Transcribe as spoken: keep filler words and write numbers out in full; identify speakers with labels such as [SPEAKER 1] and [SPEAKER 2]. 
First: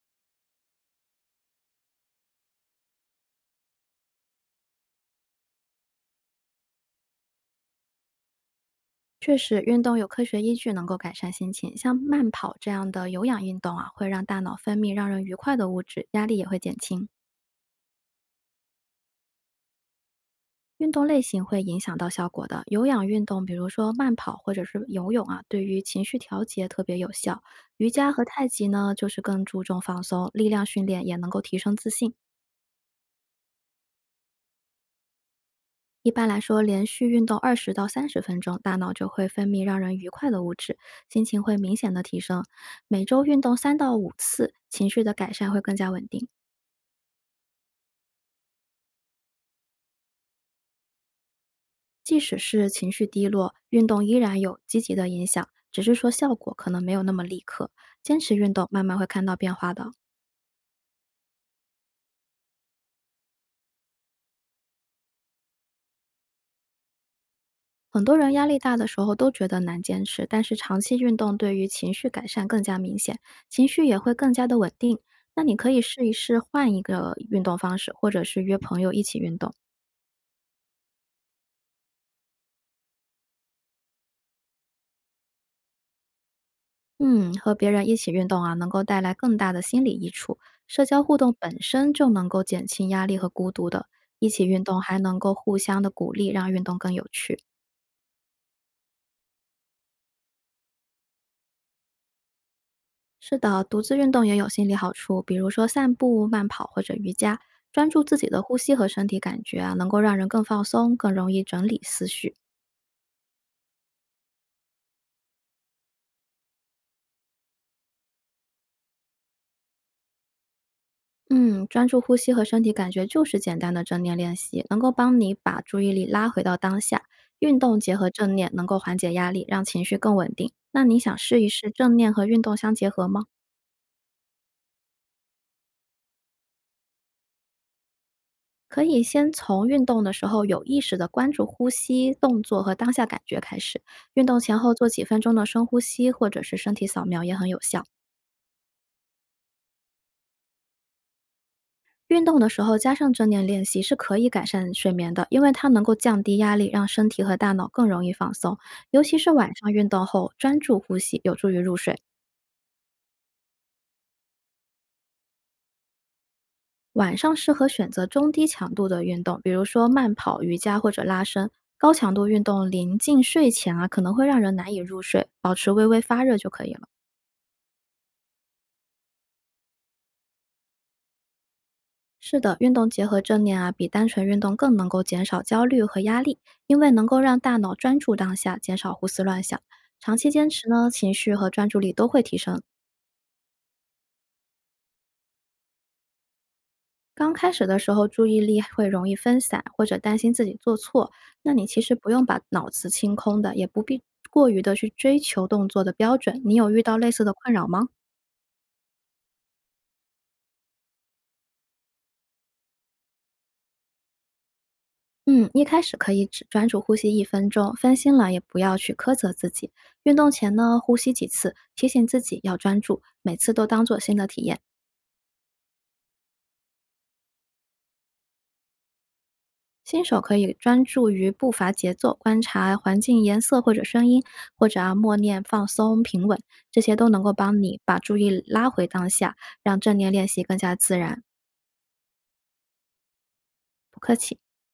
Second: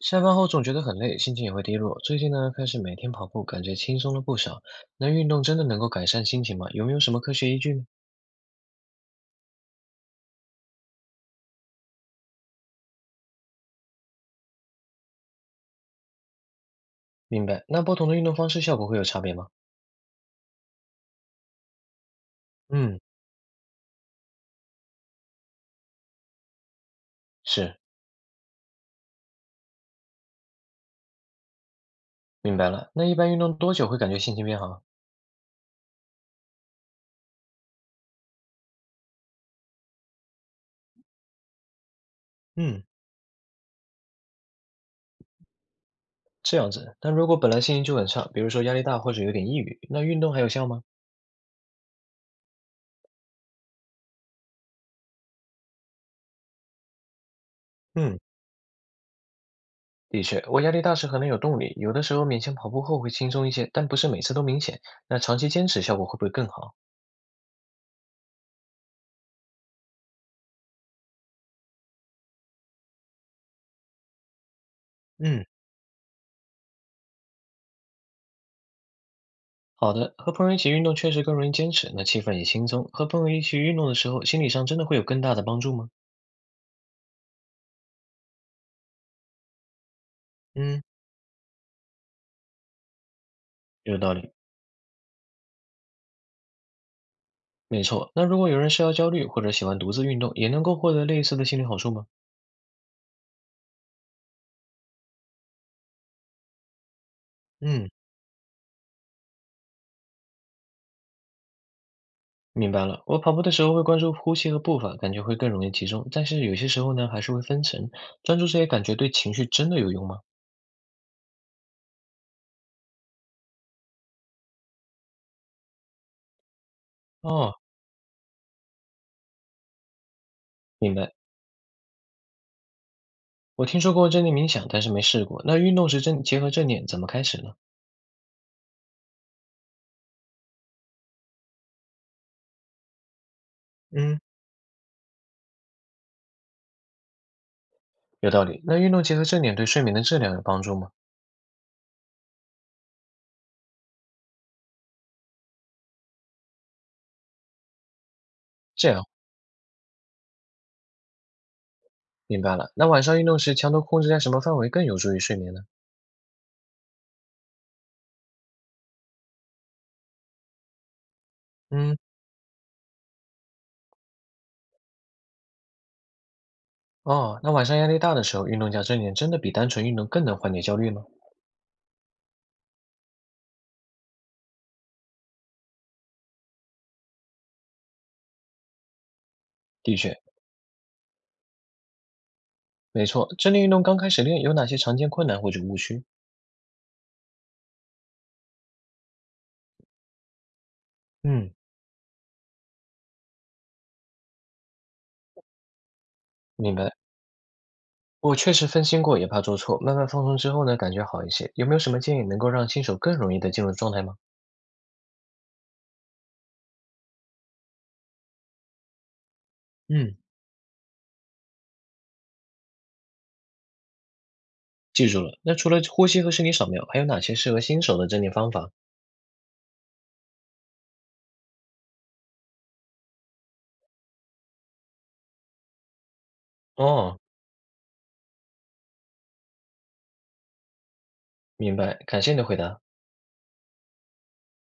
[SPEAKER 1] 下班后总觉得很累，心情也会低落。最近呢，开始每天跑步，感觉轻松了不少。那运动真的能够改善心情吗？有没有什么科学依据呢？
[SPEAKER 2] 确实，运动有科学依据，能够改善心情。像慢跑这样的有氧运动啊，会让大脑分泌让人愉快的物质，压力也会减轻。
[SPEAKER 1] 明白。那不同的运动方式效果会有差别吗？
[SPEAKER 2] 运动类型会影响到效果的。有
[SPEAKER 1] 嗯，
[SPEAKER 2] 氧运动，比如说慢跑或者是游泳啊，对于情绪调节特别有效。
[SPEAKER 1] 是，
[SPEAKER 2] 瑜伽和太极呢，就是更注重放松，力量训练也能够提升自信。
[SPEAKER 1] 明白了。那一般运动多久会感觉心情变好啊？
[SPEAKER 2] 一般来说，连续运动二十到三十分钟，大脑就会分泌让人愉快的物质，心情会明显的提升。
[SPEAKER 1] 嗯，
[SPEAKER 2] 每周运动三到五次，情绪的改善会更加稳定。
[SPEAKER 1] 这样子。那如果本来心情就很差，比如说压力大或者有点抑郁，那运动还有效吗？
[SPEAKER 2] 即使是情绪低落，运动依然有积极的影响，只是说效果可能没有那么立刻。坚
[SPEAKER 1] 嗯，
[SPEAKER 2] 持运动，慢慢会看到变化的。
[SPEAKER 1] 的确，我压力大时可能有动力，有的时候勉强跑步后会轻松一些，但不是每次都明显。那长期坚持效果会不会更好？
[SPEAKER 2] 很多人压力大的时候都觉得难坚持，但是长期运动对于情绪改善更加明显，情绪也会更加的稳定。那
[SPEAKER 1] 嗯。
[SPEAKER 2] 你可以试一试换一个运动方式，或者是约朋友一起运动。
[SPEAKER 1] 好的，和朋友一起运动确实更容易坚持，那气氛也轻松。和朋友一起运动的时候，心理上真的会有更大的帮助吗？
[SPEAKER 2] 嗯，和别人一起运动啊，能够带来更大的心理益处。
[SPEAKER 1] 嗯，
[SPEAKER 2] 社交互动本身就能够减轻压力和孤独的，
[SPEAKER 1] 有道
[SPEAKER 2] 一
[SPEAKER 1] 理，
[SPEAKER 2] 起运动还能够互相的鼓励，让运动更有趣。
[SPEAKER 1] 没错。那如果有人社交焦虑或者喜欢独自运动，也能够获得类似的心理好处吗？
[SPEAKER 2] 是的，独自运动也有心理好处，比如说散步、慢跑或者瑜伽，专
[SPEAKER 1] 嗯，
[SPEAKER 2] 注自己的呼吸和身体感觉啊，能够让人更放松，更容易整理思绪。
[SPEAKER 1] 明白了，我跑步的时候会关注呼吸和步伐，感觉会更容易集中。但是有些时候呢，还是会分神。专注这些感觉对情绪真的有用吗？
[SPEAKER 2] 嗯，专注呼吸和身体感觉就是简单的正念练习，能够帮你把注意力拉回到当下。
[SPEAKER 1] 哦，
[SPEAKER 2] 运动结合正念，能够缓解压力，让情绪更稳定。那
[SPEAKER 1] 明
[SPEAKER 2] 你
[SPEAKER 1] 白。
[SPEAKER 2] 想试一试正念和运动相结合吗？
[SPEAKER 1] 我听说过正念冥想，但是没试过。那运动时正结合正念怎么开始呢？
[SPEAKER 2] 可以先从运动的时候有意识的关注呼吸、动作和当下感觉开始。
[SPEAKER 1] 嗯，
[SPEAKER 2] 运动前后做几分钟的深呼吸，或者是身体扫描也很有效。
[SPEAKER 1] 有道理。那运动结合正念对睡眠的质量有帮助吗？
[SPEAKER 2] 运动的时候加上正念练习是可以改善睡眠的，因为它能够降低压力，让身体和大脑更容易放松。
[SPEAKER 1] 这
[SPEAKER 2] 尤
[SPEAKER 1] 样。
[SPEAKER 2] 其是晚上运动后，专注呼吸有助于入睡。
[SPEAKER 1] 明白了。那晚上运动时，强度控制在什么范围更有助于睡眠呢？
[SPEAKER 2] 晚上适合选择中低强度的运动，比如说慢跑、瑜伽或者拉伸。高
[SPEAKER 1] 嗯，
[SPEAKER 2] 强度运动临近睡前啊，可能会让人难以入睡，保持微微发热就可以了。
[SPEAKER 1] 哦，那晚上压力大的时候，运动加正念真的比单纯运动更能缓解焦虑吗？
[SPEAKER 2] 是的，运动结合正念啊，比单纯运动更能够减少焦虑和压力，因为能够让大脑专注当下，减少胡思乱想。
[SPEAKER 1] 的确，
[SPEAKER 2] 长期坚持呢，情绪和专注力都会提升。
[SPEAKER 1] 没错。正念运动刚开始练，有哪些常见困难或者误区？
[SPEAKER 2] 刚开始的时候，注意力会容易分散，或者担心自己做错。那
[SPEAKER 1] 嗯，
[SPEAKER 2] 你其实不用把脑子清空的，也不必过于的去追求动作的标准。你有
[SPEAKER 1] 明
[SPEAKER 2] 遇
[SPEAKER 1] 白。
[SPEAKER 2] 到类似的困扰吗？
[SPEAKER 1] 我确实分心过，也怕做错。慢慢放松之后呢，感觉好一些。有没有什么建议能够让新手更容易的进入状态吗？
[SPEAKER 2] 嗯，一开始可以只专注呼吸一分钟，分心了也不要去苛责自己。运
[SPEAKER 1] 嗯，
[SPEAKER 2] 动前呢，呼吸几次，提醒自己要专注，每次都当做新的体验。
[SPEAKER 1] 记住了。那除了呼吸和身体扫描，还有哪些适合新手的正念方法？
[SPEAKER 2] 新手可以专注于步伐节奏，观察环境颜色或者声音，或者啊默念放松平稳，这些都
[SPEAKER 1] 哦，
[SPEAKER 2] 能够帮你把注意力拉回当下，让正念练习更加自然。
[SPEAKER 1] 明白。感谢你的回答。
[SPEAKER 2] 不客气。